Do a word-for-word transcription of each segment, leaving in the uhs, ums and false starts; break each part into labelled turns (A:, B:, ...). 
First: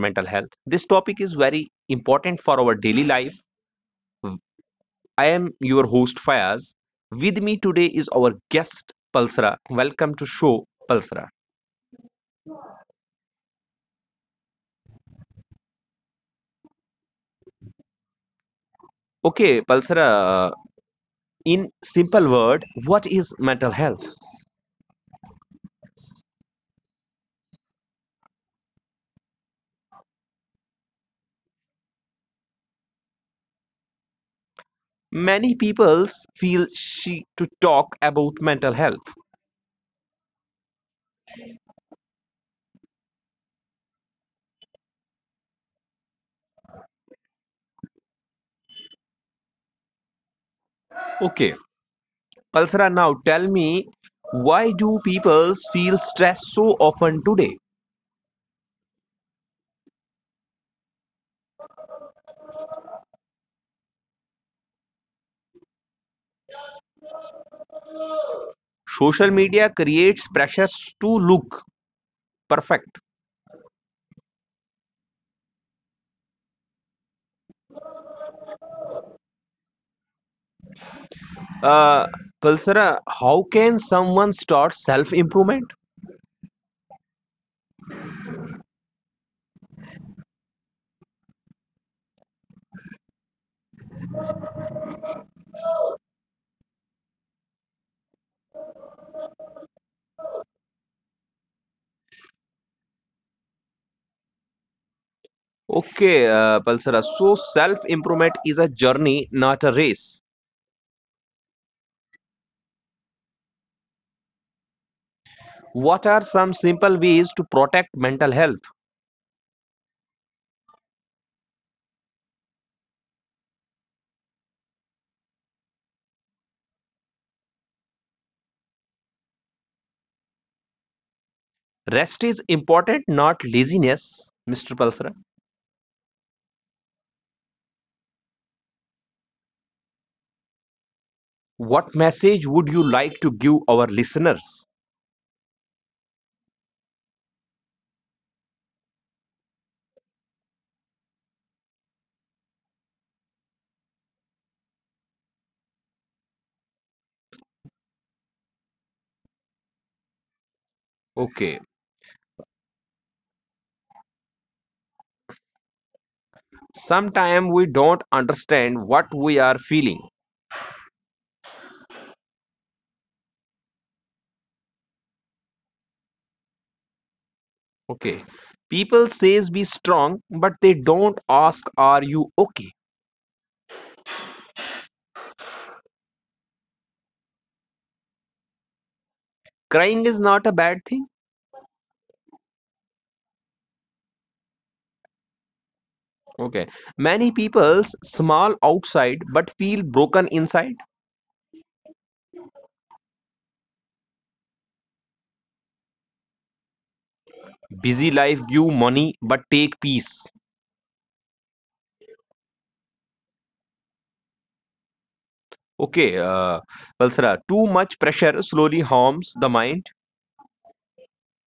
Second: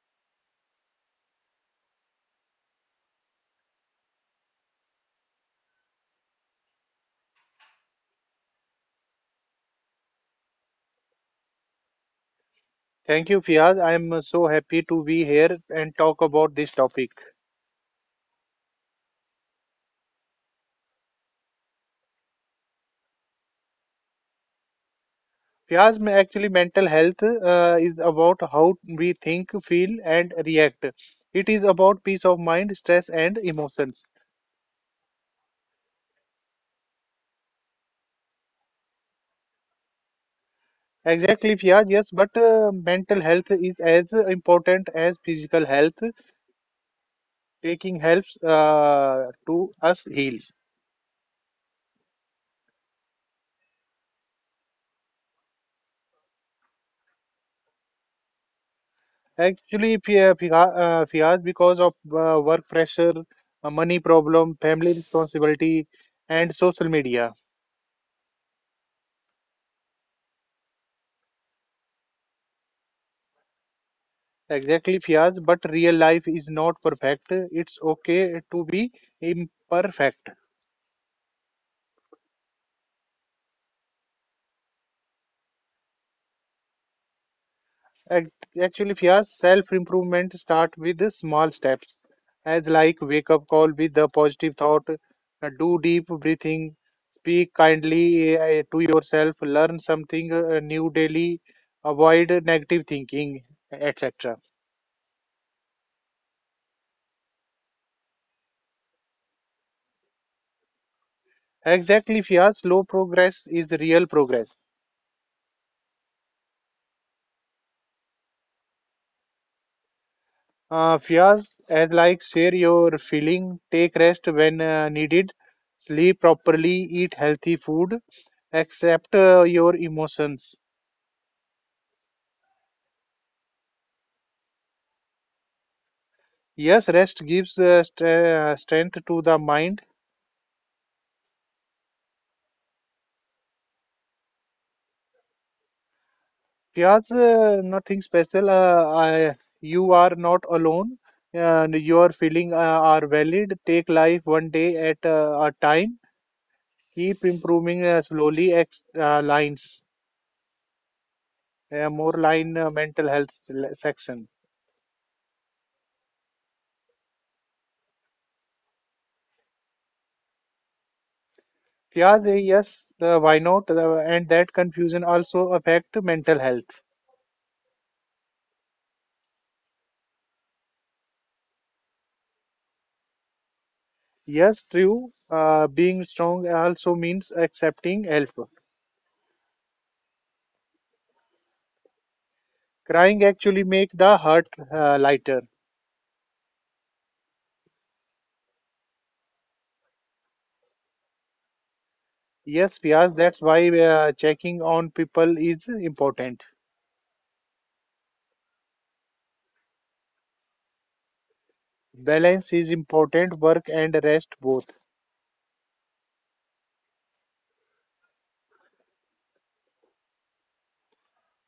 A: mental health. This topic is very important for our daily life. I am your host, Fayaz. With me today is our guest, Palsara. Welcome to show, Palsara.
B: Thank you, Fiaz. I am uh, so happy to be here and talk about this topic.
A: Okay, Palsara, in simple word, what is mental health?
B: Fiaz, ma- actually, mental health uh, is about how we think, feel, and react. It is about peace of mind, stress, and emotions.
A: Many people feel she to talk about mental health.
B: Exactly, Fiaz. Yes, but uh, mental health is as important as physical health. Taking helps uh, to us heals.
A: Okay, Palsara, now tell me, why do people feel stressed so often today?
B: Actually, Fi- uh, Fiha- uh, Fiaz, because of uh, work pressure, uh, money problem, family responsibility, and social media.
A: Social media creates pressures to look perfect.
B: Exactly, Fiaz, but real life is not perfect. It's okay to be imperfect.
A: Uh, Palsara, how can someone start self improvement?
B: Ac- Actually, Fiaz, self improvement start with the small steps, as like wake up call with a positive thought, uh, do deep breathing, speak kindly uh, to yourself, learn something uh, new daily, avoid negative thinking, et cetera.
A: Okay, uh, Palsara, so self improvement is a journey, not a race.
B: Exactly, Fiaz, slow progress is real progress.
A: What are some simple ways to protect mental health?
B: Uh, Fias, as like share your feeling, take rest when uh, needed, sleep properly, eat healthy food, accept uh, your emotions.
A: Rest is important, not laziness, mister Palsara.
B: Yes, rest gives uh, st- uh, strength to the mind.
A: What message would you like to give our listeners?
B: Fias, uh, nothing special. Uh, I, you are not alone, and your feeling uh, are valid. Take life one day at uh, a time. Keep improving uh, slowly. Ex- uh, lines,
A: Okay,
B: uh, more line uh, mental health le- section.
A: sometimes we don't understand what we are feeling.
B: Yeah, they, yes, uh, why not? Uh, and that confusion also affect mental health.
A: Okay, people says be strong, but they don't ask, are you okay?
B: Yes, true. Uh, being strong also means accepting help.
A: Crying is not a bad thing.
B: Crying actually make the heart uh, lighter.
A: Okay, many people's smile outside but feel broken inside.
B: Yes, Piaz, that's why uh, checking on people is important.
A: Busy life give money but take peace.
B: Balance is important, work and rest both.
A: Okay, uh, Valsara, too much pressure slowly harms the mind.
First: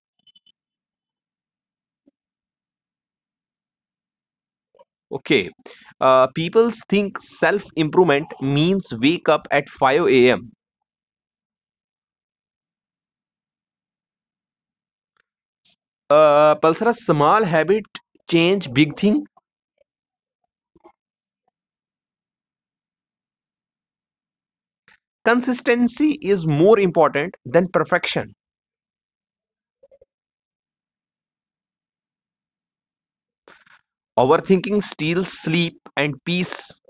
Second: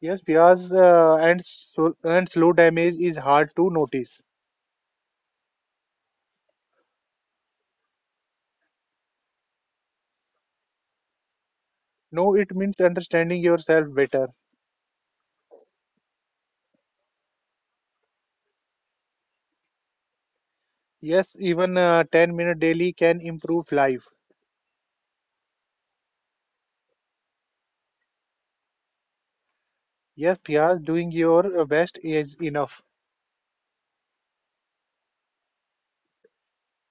B: Yes, Piaz, uh, and, so, and slow damage is hard to notice.
A: Okay, uh, people think self improvement means wake up at five a m a.m.
B: No, it means understanding yourself better.
A: Uh, Pulsara's small habit change big thing.
B: Yes, even uh, ten minute daily can improve life.
A: Consistency is more important than perfection.
B: Yes, Piaz, doing your uh, best is enough.
A: Overthinking steals sleep and peace.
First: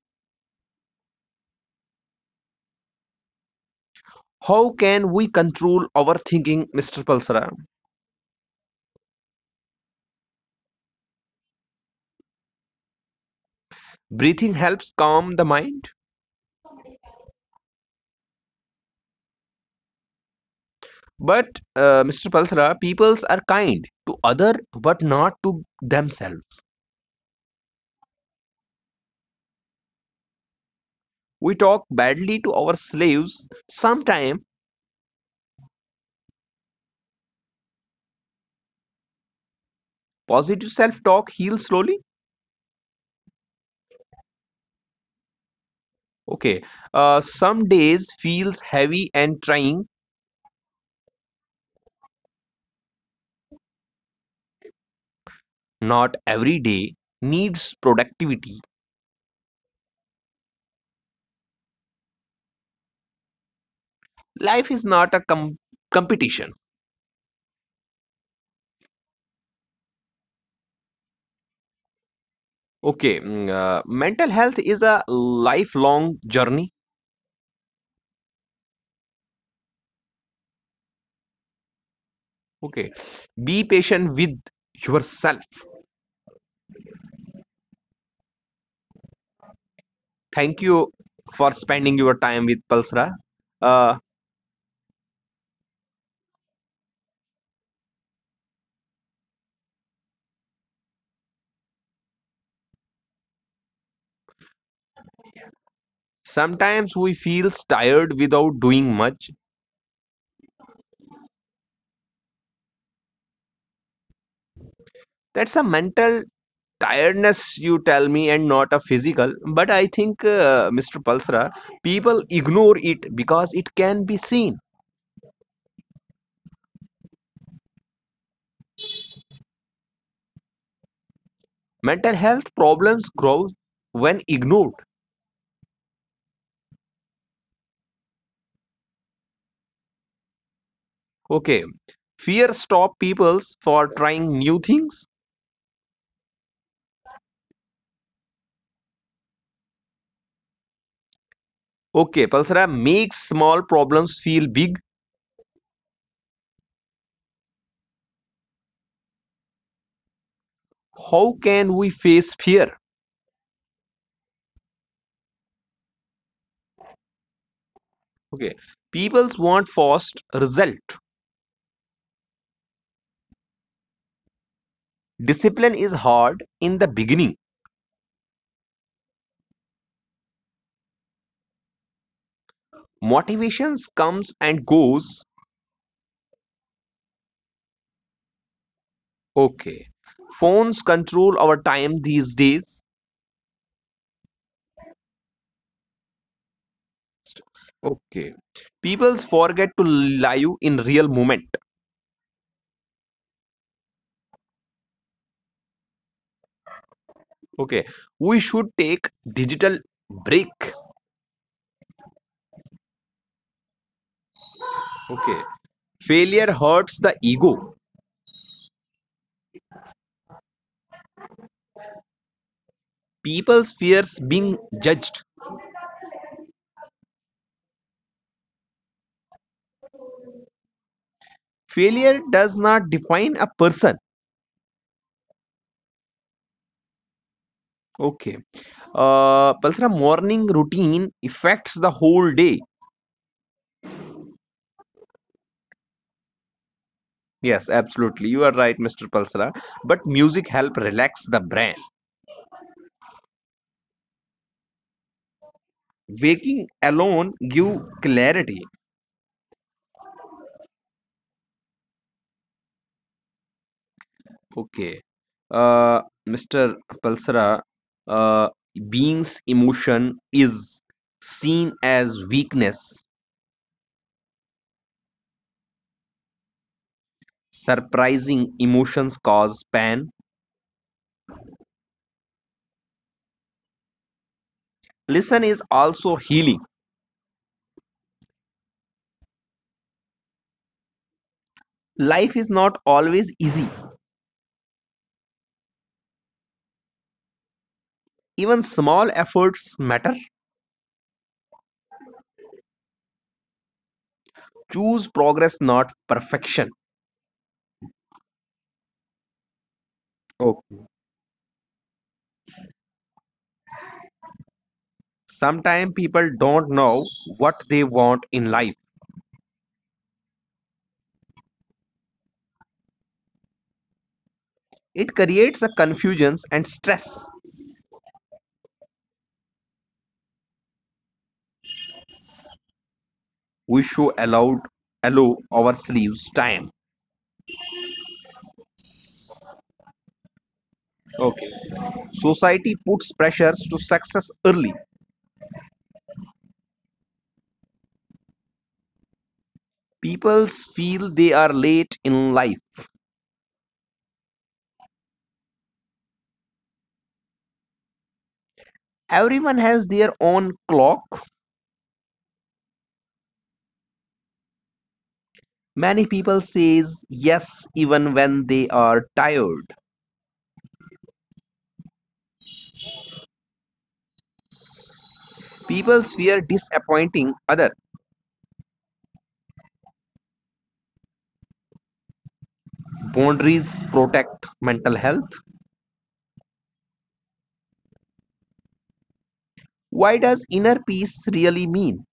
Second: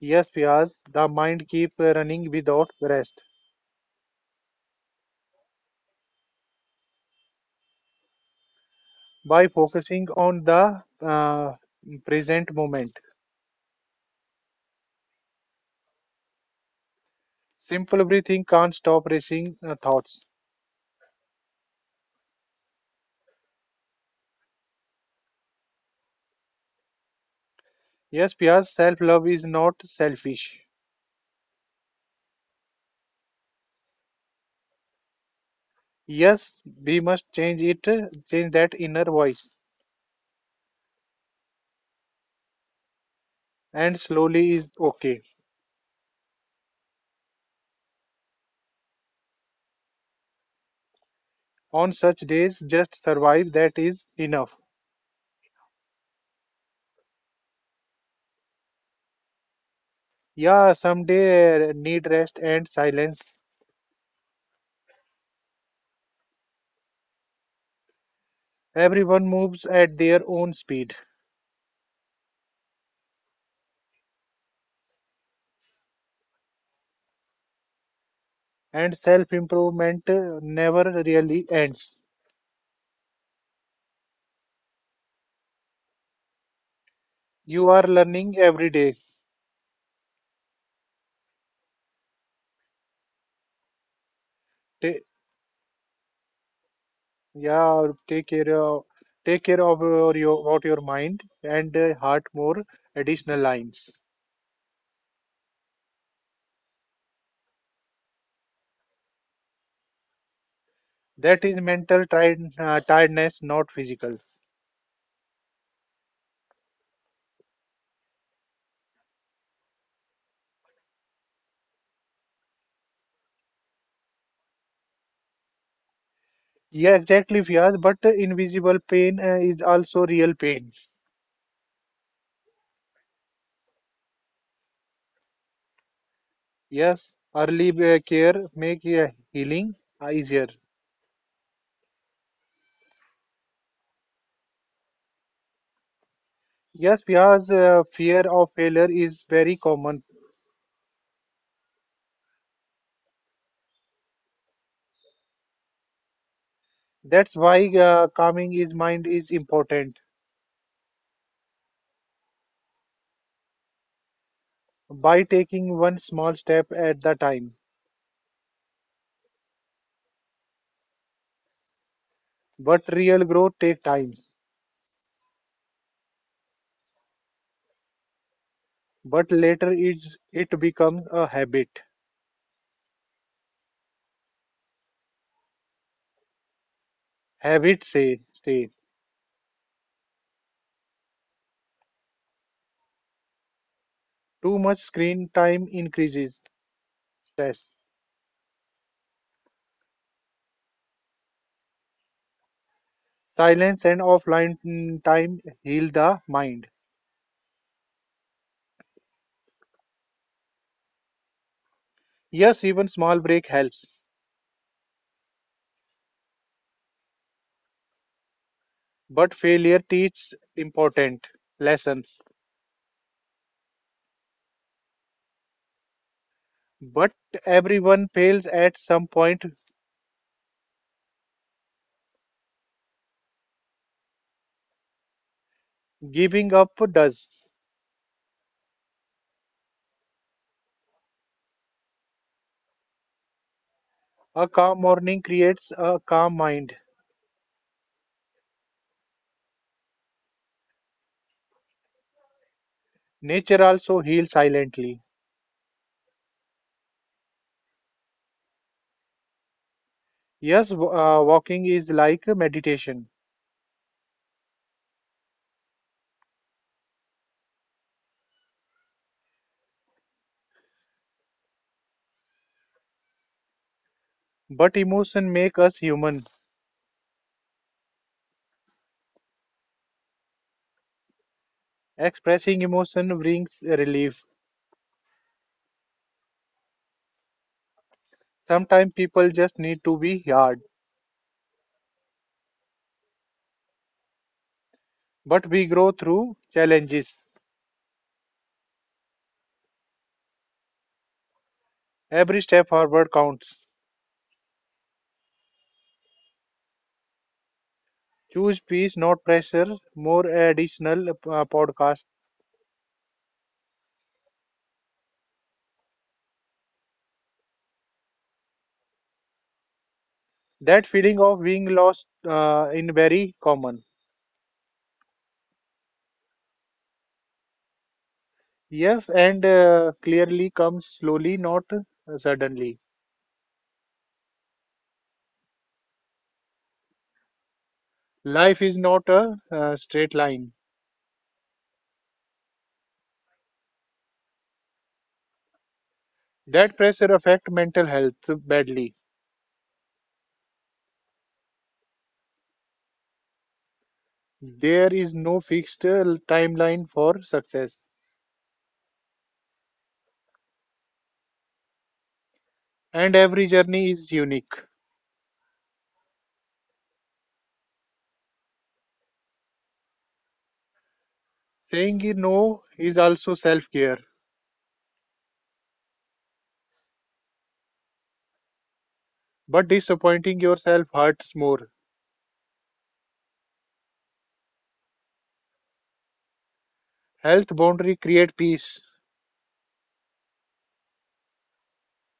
B: Yes, Piaz, the mind keep uh, running without rest
A: How can we control overthinking, mister Pulsara?
B: by focusing on the uh, present moment.
A: Breathing helps calm the mind.
B: Simple breathing can't stop racing uh, thoughts.
A: But, uh, mister Pulsara, peoples are kind to other but not to themselves.
B: Yes, Piaz, self-love is not selfish.
A: We talk badly to our slaves. Sometimes
B: Yes, we must change it, uh, change that inner voice,
A: positive self-talk heals slowly.
B: and slowly is okay.
A: Okay, uh, some days feels heavy and trying.
B: On such days, just survive. That is enough.
A: Not every day needs productivity.
B: Yeah, someday uh, need rest and silence.
A: Life is not a com- competition.
B: Everyone moves at their own speed,
A: Okay, mm, uh, mental health is a lifelong journey.
B: and self improvement never really ends.
A: Okay, be patient with yourself.
B: You are learning every day.
A: Thank you for spending your time with Pulsra. Uh,
B: Ta- yeah, take care of take care of your, your about your mind and uh, heart more additional lines.
A: Sometimes we feel tired without doing much.
B: That is mental tired, uh, tiredness, not physical.
A: That's a mental tiredness, you tell me, and not a physical. But I think, uh, mister Pulsra, people ignore it because it can be seen.
B: Yeah, exactly, Fiaz. But uh, invisible pain uh, is also real pain.
A: Mental health problems grow when ignored.
B: Yes, early uh, care make uh, healing easier.
A: Okay. Fear stop peoples for trying new things.
B: Yes, because uh, fear of failure is very common.
A: Okay, Pulsara makes small problems feel big.
B: That's why uh, calming his mind is important
A: How can we face fear?
B: by taking one small step at the time.
A: Okay. Peoples want fast result.
B: But real growth takes time.
A: Discipline is hard in the beginning.
B: But later is it becomes a habit.
A: Motivations comes and goes.
B: Habit say stay.
A: Okay. Phones control our time these days.
B: Too much screen time increases stress.
A: Okay. Peoples forget to live in real moment.
B: Silence and offline mm, time heal the mind.
A: Okay, we should take digital break.
B: Yes, even small break helps.
A: Okay, failure hurts the ego.
B: But failure teaches important lessons.
A: People's fears being judged.
B: But everyone fails at some point.
A: Failure does not define a person.
B: Giving up does.
A: Okay, uh, Palsara, morning routine affects the whole day.
B: A calm morning creates a calm mind.
A: Yes, absolutely. You are right, mister Palsara. But music help relax the brain.
B: Nature also heals silently.
A: Waking alone give clarity.
B: Yes, w- uh, walking is like meditation,
A: Okay. Uh, mister Palsara, uh, being's emotion is seen as weakness.
B: but emotion make us human.
A: Surprising emotions cause pain.
B: Expressing emotion brings relief.
A: Listen is also healing.
B: Sometimes people just need to be hard,
A: Life is not always easy.
B: but we grow through challenges.
A: Even small efforts matter.
B: Every step forward counts.
A: Choose progress, not perfection.
B: Choose peace, not pressure. More
A: Okay.
B: additional uh, podcasts.
A: Sometimes people don't know what they want in life.
B: That feeling of being lost uh, in very common.
A: It creates a confusion and stress.
B: Yes, and uh, clearly comes slowly, not uh, suddenly.
A: We should allow allow our sleeves time.
B: Life is not a uh, straight line.
A: Okay. Society puts pressures to success early.
B: That pressure affect mental health badly.
A: People feel they are late in life.
B: There is no fixed uh, timeline for success,
A: Everyone has their own clock.
B: and every journey is unique.
A: Many people says yes even when they are tired.
B: Saying no is also self-care,
A: People fear disappointing other.
B: but disappointing yourself hurts more.
A: Boundaries protect mental health.
B: Health boundary create peace.
A: Why does inner peace really mean?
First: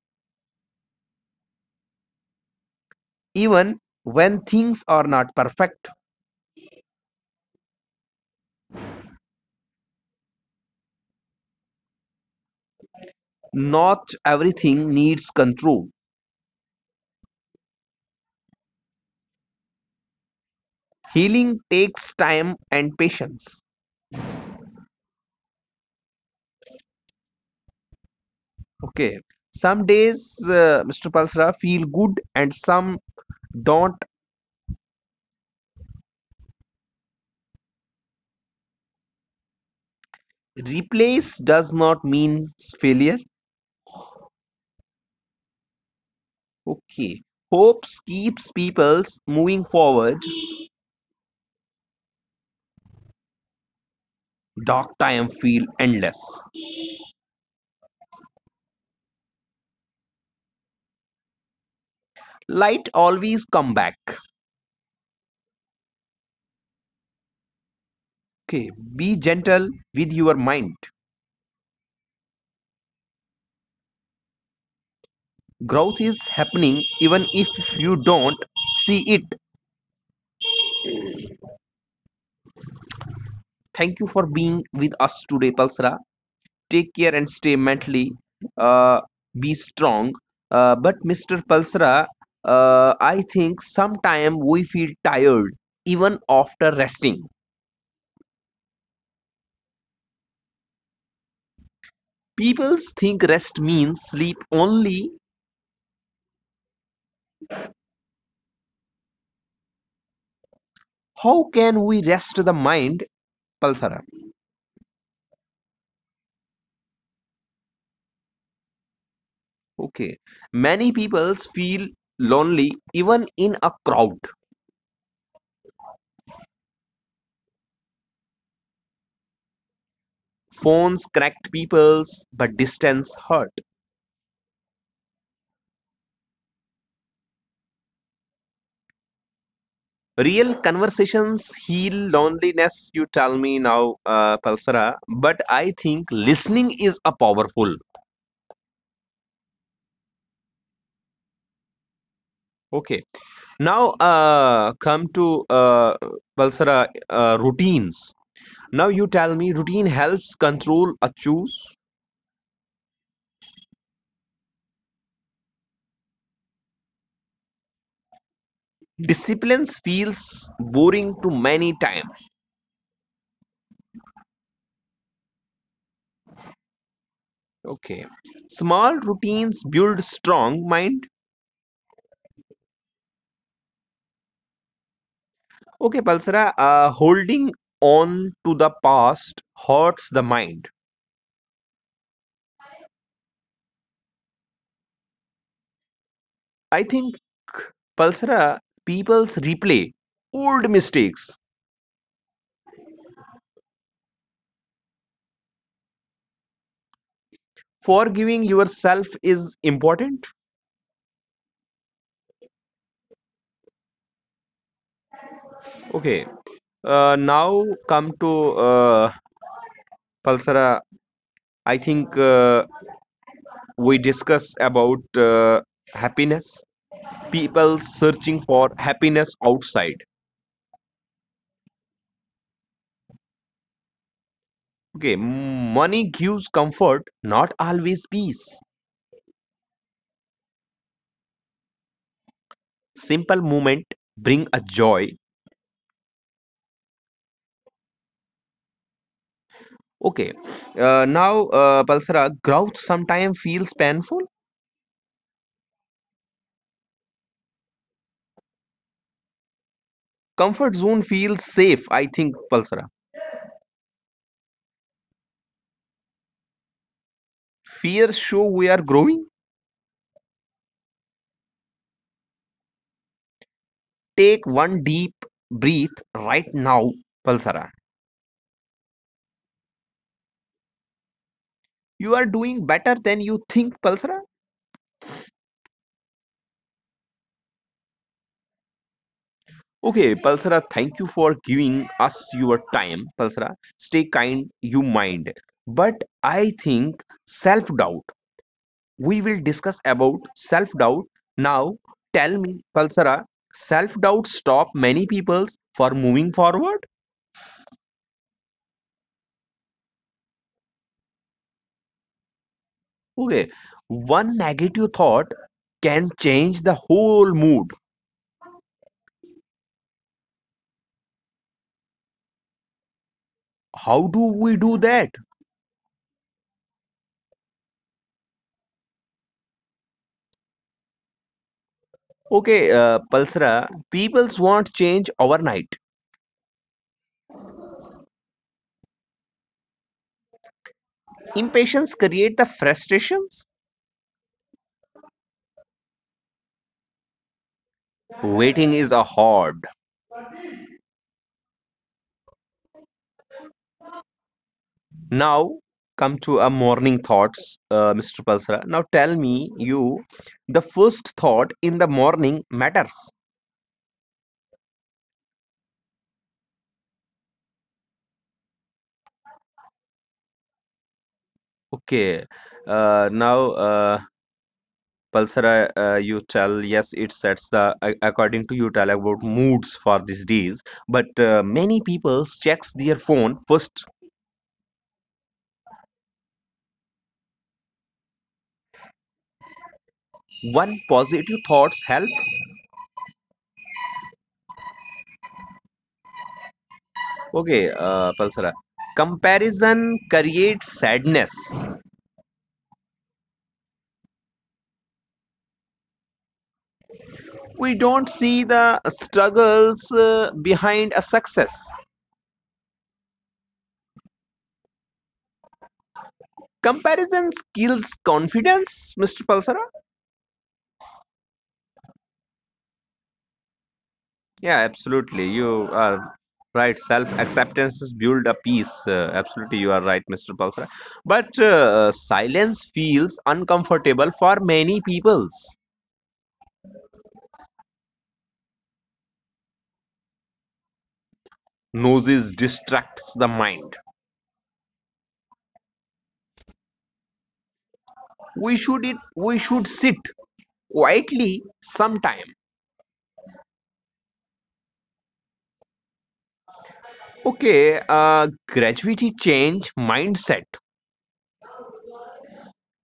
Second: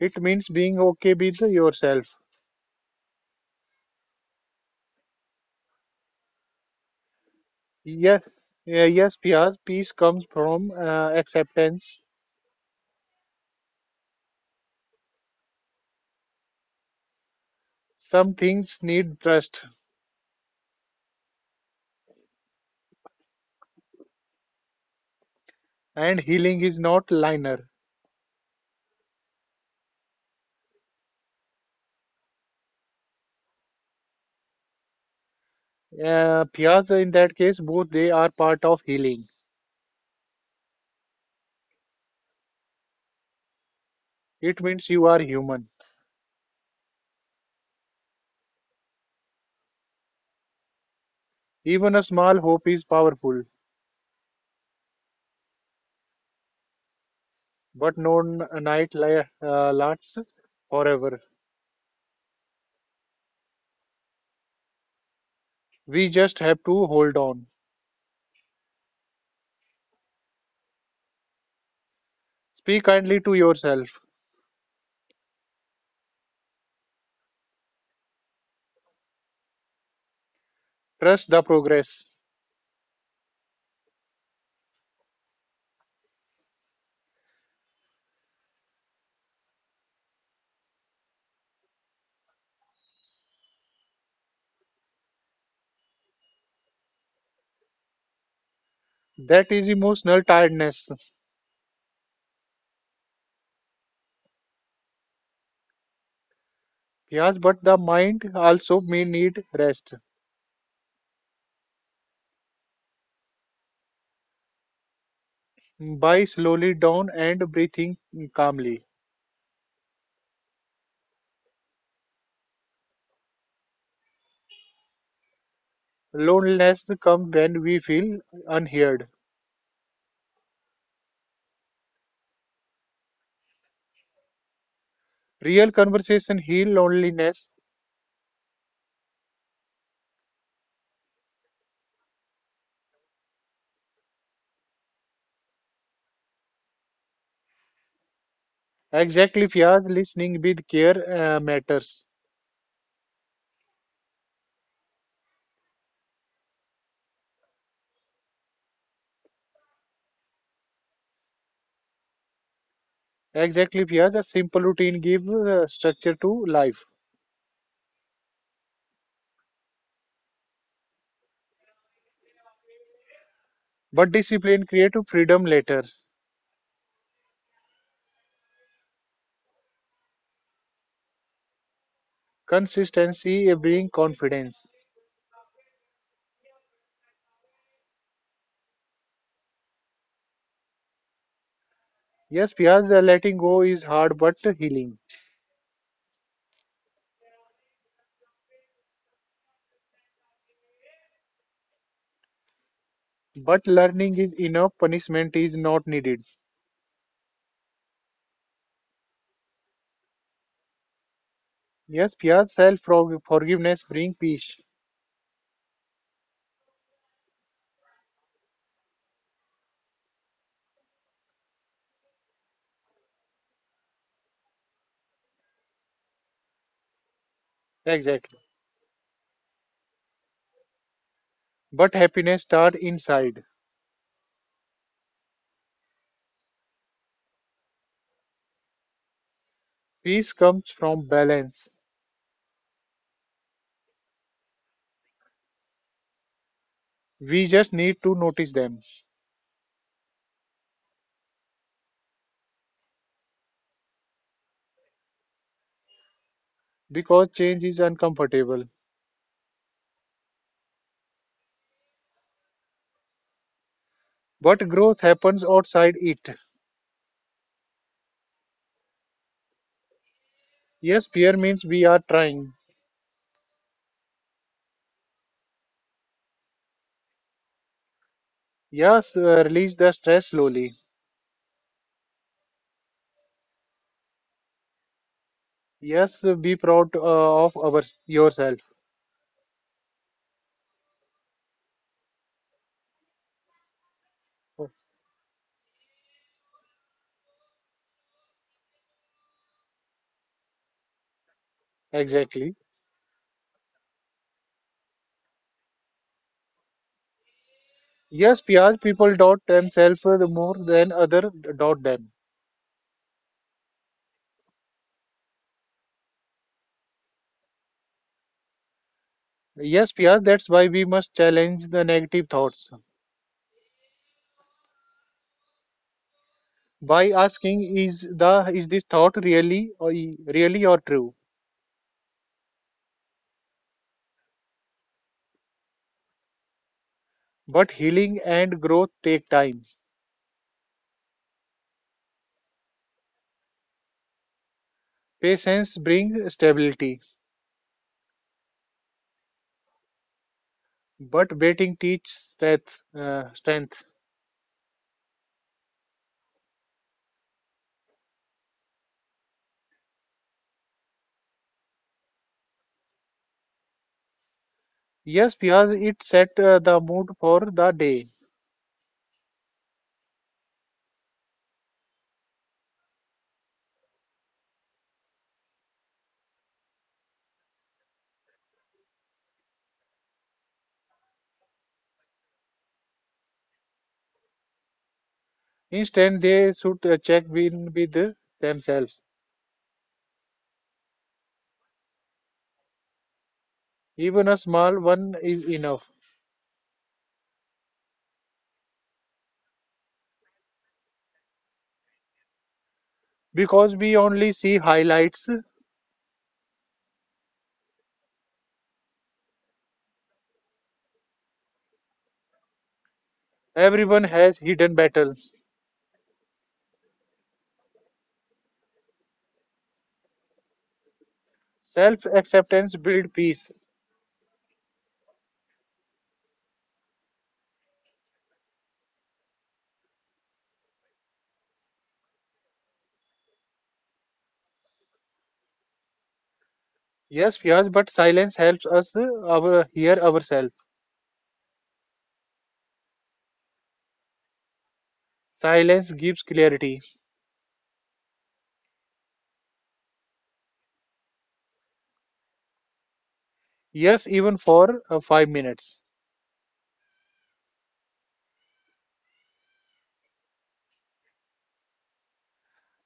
B: It means being okay with yourself.
A: Even when things are not perfect,
B: Yes, yeah, yes, Piaz, peace comes from uh, acceptance.
A: not everything needs control.
B: Some things need trust,
A: Healing takes time and patience.
B: and healing is not linear.
A: Okay. Some days, uh, mister Palsra, feel good and some don't.
B: Uh, Piaz, in that case, both they are part of healing.
A: Replace does not mean failure.
B: It means you are human.
A: Okay. Hopes keeps peoples moving forward.
B: Even a small hope is powerful,
A: Dark time feel endless.
B: but no n- night li- uh, lasts forever.
A: Light always come back.
B: We just have to hold on.
A: Okay. Be gentle with your mind.
B: Speak kindly to yourself.
A: Growth is happening even if you don't see it.
B: Trust the progress.
A: Thank you for being with us today, Palsra. Take care and stay mentally, uh, be strong. Uh, but Mr. Palsra, uh, I think sometime we feel tired even after resting.
B: That is emotional tiredness.
A: People think rest means sleep only.
B: Yes, but the mind also may need rest.
A: How can we rest the mind, Palsara?
B: By slowly down and breathing calmly.
A: Okay, many people feel lonely even in a crowd.
B: Loneliness comes when we feel unheard.
A: Phones cracked peoples but distance hurt.
B: Real conversation heal loneliness.
A: Real conversations heal loneliness, you tell me now, uh, Palsara. But I think listening is a powerful.
B: Exactly, Fiaz, listening with care uh, matters.
A: Okay. Now, uh, come to uh, Palsara uh, routines. Now you tell me routine helps control a choose.
B: Exactly, Fiaz, a simple routine gives uh, structure to life.
A: Disciplines feels boring to many times.
B: But discipline creates freedom later.
A: Okay. Small routines build strong mind.
B: Consistency brings confidence.
A: Okay, Palsara. Uh, holding on to the past hurts the mind.
B: Yes, Fiaz, uh, letting go is hard but healing.
A: I think Pulsara people's replay old mistakes.
B: But learning is enough, punishment is not needed.
A: Forgiving yourself is important.
B: Yes, Piyaz, self forgiveness bring peace.
A: Okay. Uh, now come to uh, Pulsara. I think uh, we discuss about uh, happiness. People
B: Exactly.
A: searching for happiness outside.
B: But happiness starts inside.
A: Okay, money gives comfort, not always peace.
B: Peace comes from balance.
A: Simple moment bring a joy.
B: We just need to notice them
A: Okay. Uh, now, uh, Palsara, growth sometimes feels painful.
B: because change is uncomfortable.
A: Comfort zone feels safe, I think, Palsara.
B: But growth happens outside it.
A: Fears show we are growing.
B: Yes, fear means we are trying.
A: Take one deep breath right now, Palsara.
B: Yes, uh, release the stress slowly.
A: You are doing better than you think, Palsara.
B: Yes, uh, be proud uh, of our, yourself.
A: Okay, Palsara, thank you for giving us your time, Palsara. Stay kind, you mind. But I think self doubt. We will discuss about self doubt. Now, tell
B: Exactly.
A: me, Palsara, self doubt stop many people for moving forward?
B: Yes, P R people doubt themselves uh, more than other doubt them.
A: Okay, one negative thought can change the whole mood.
B: Yes, Piyas, that's why we must challenge the negative thoughts
A: How do we do that?
B: by asking is the is this thought really or e, really or true?
A: Okay, uh, Palsara, people's want change overnight.
B: But healing and growth take time.
A: Impatience create the frustrations.
B: Patience brings stability,
A: Waiting is a hard.
B: but waiting teaches strength. Uh, strength.
A: Now come to a morning thoughts, uh, mister Palsara. Now tell me you the first thought in the morning matters.
B: Yes, Piyas, it set uh, the mood for the day.
A: Okay. Uh, now uh, Palsara, uh, you tell yes, it sets the a- according to you tell about moods for these days. But uh, many people checks their phone first.
B: Instead, they should uh, check in with themselves.
A: One positive thoughts help.
B: Even a small one is enough
A: Okay, uh, Palsara. Comparison creates sadness.
B: because we only see highlights.
A: We don't see the struggles uh, behind a success.
B: Everyone has hidden battles.
A: Comparison kills confidence, mister Palsara.
B: Self acceptance builds peace.
A: Yeah, absolutely. You are right. Self acceptance is build a peace. Uh, absolutely, you are right, mister Palsara. But uh, silence feels uncomfortable for many peoples.
B: Yes, Fiaz, but silence helps us uh, our, hear ourselves.
A: Noses distracts the mind.
B: Silence gives clarity.
A: We should it. We should sit quietly sometime.
B: Yes, even for uh, five minutes.
A: Okay, uh, gradually change mindset.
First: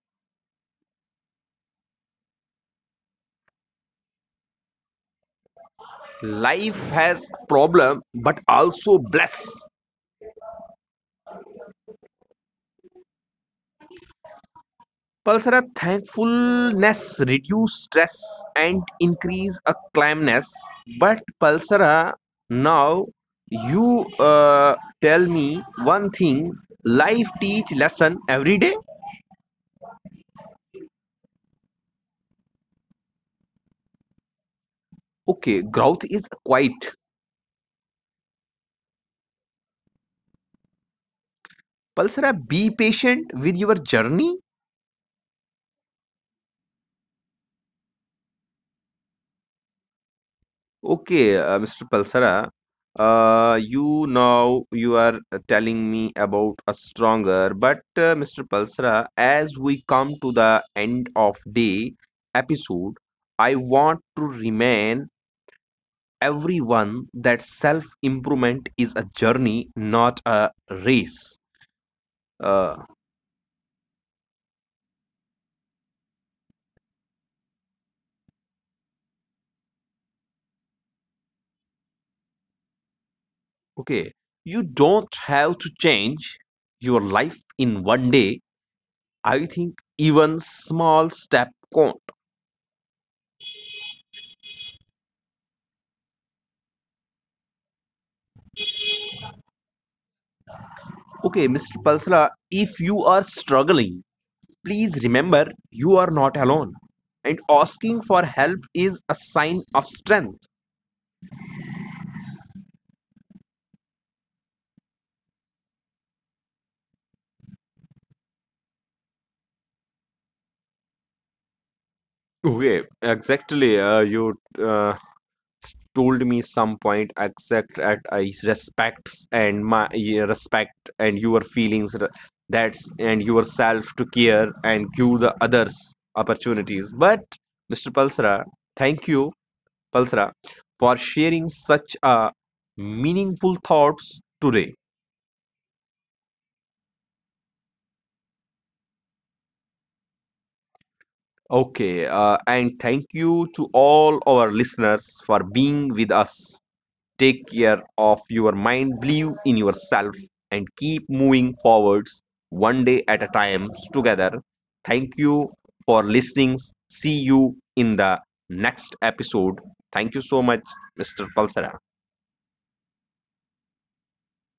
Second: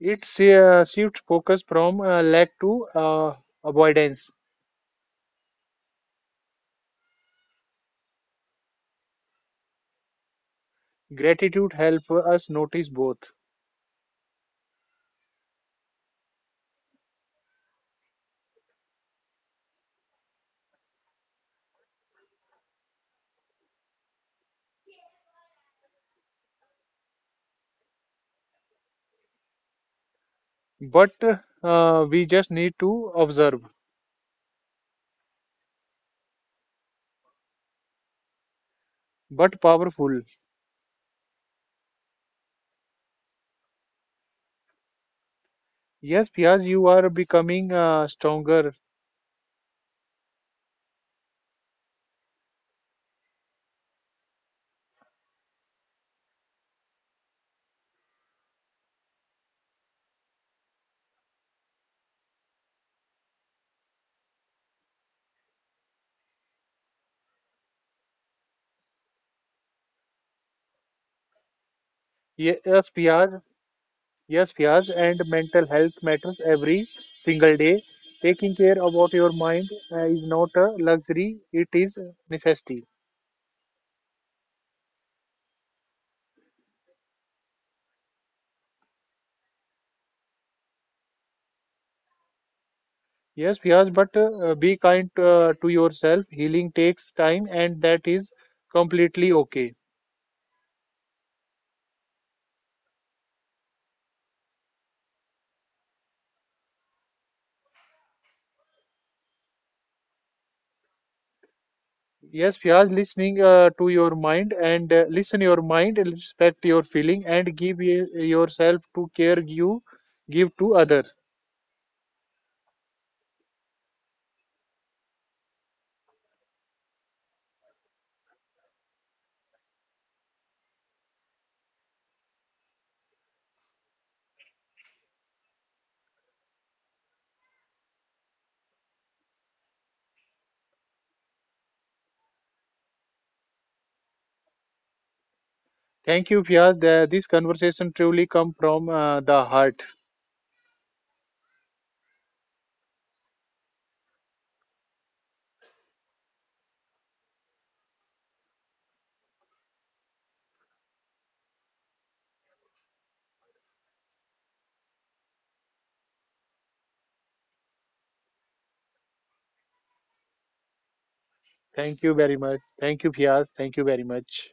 B: It si, uh, shifts focus from uh, lack to uh, avoidance.
A: Life has problem but also bless.
B: Gratitude helps us notice both.
A: Pulsara thankfulness reduce stress and increase a calmness. But Pulsara, now you, uh, tell me one thing. Life teach lesson every day.
B: But uh, we just need to observe.
A: Okay, growth is quiet.
B: But powerful.
A: Pulsara, be patient with your journey.
B: Yes, Fiaz, you are becoming uh, stronger.
A: Okay, uh, mister Palsara, uh, you now you are uh, telling me about a stronger, but uh, mister Palsara, as we come to the end of the episode, I want to remind everyone that self improvement is a journey, not a race. Uh,
B: Yes, Fiaz, Yes, Fiaz, and mental health matters every single day. Taking care about your mind uh, is not a luxury, it is a necessity.
A: okay, you don't have to change your life in one day. I think even small step count.
B: Yes, Fiaz, but uh, uh, be kind uh, to yourself. Healing takes time, and that is completely okay.
A: Okay, mister Palsla, if you are struggling, please remember you are not alone. And asking for help is a sign of strength.
B: Yes, Fiaz, listening uh, to your mind and uh, listen your mind, and respect your feeling, and give y- yourself to care you give to others.
A: Okay, exactly. Uh, you uh, told me some point exact at I respects and my yeah, respect and your feelings re- that's and yourself to care and give the others opportunities. But mister Palsra, thank you Palsra, for sharing such uh, meaningful thoughts today.
B: Thank you, Fiaz. The- This conversation truly come from uh, the heart.
A: Okay, uh, and thank you to all our listeners for being with us. Take care of your mind, believe in yourself, and keep moving forwards one day at a time together. Thank you for listening. See you in the next episode. Thank you so much, mister Palsara.
B: Thank you very much. Thank you, Fias. Thank you very much.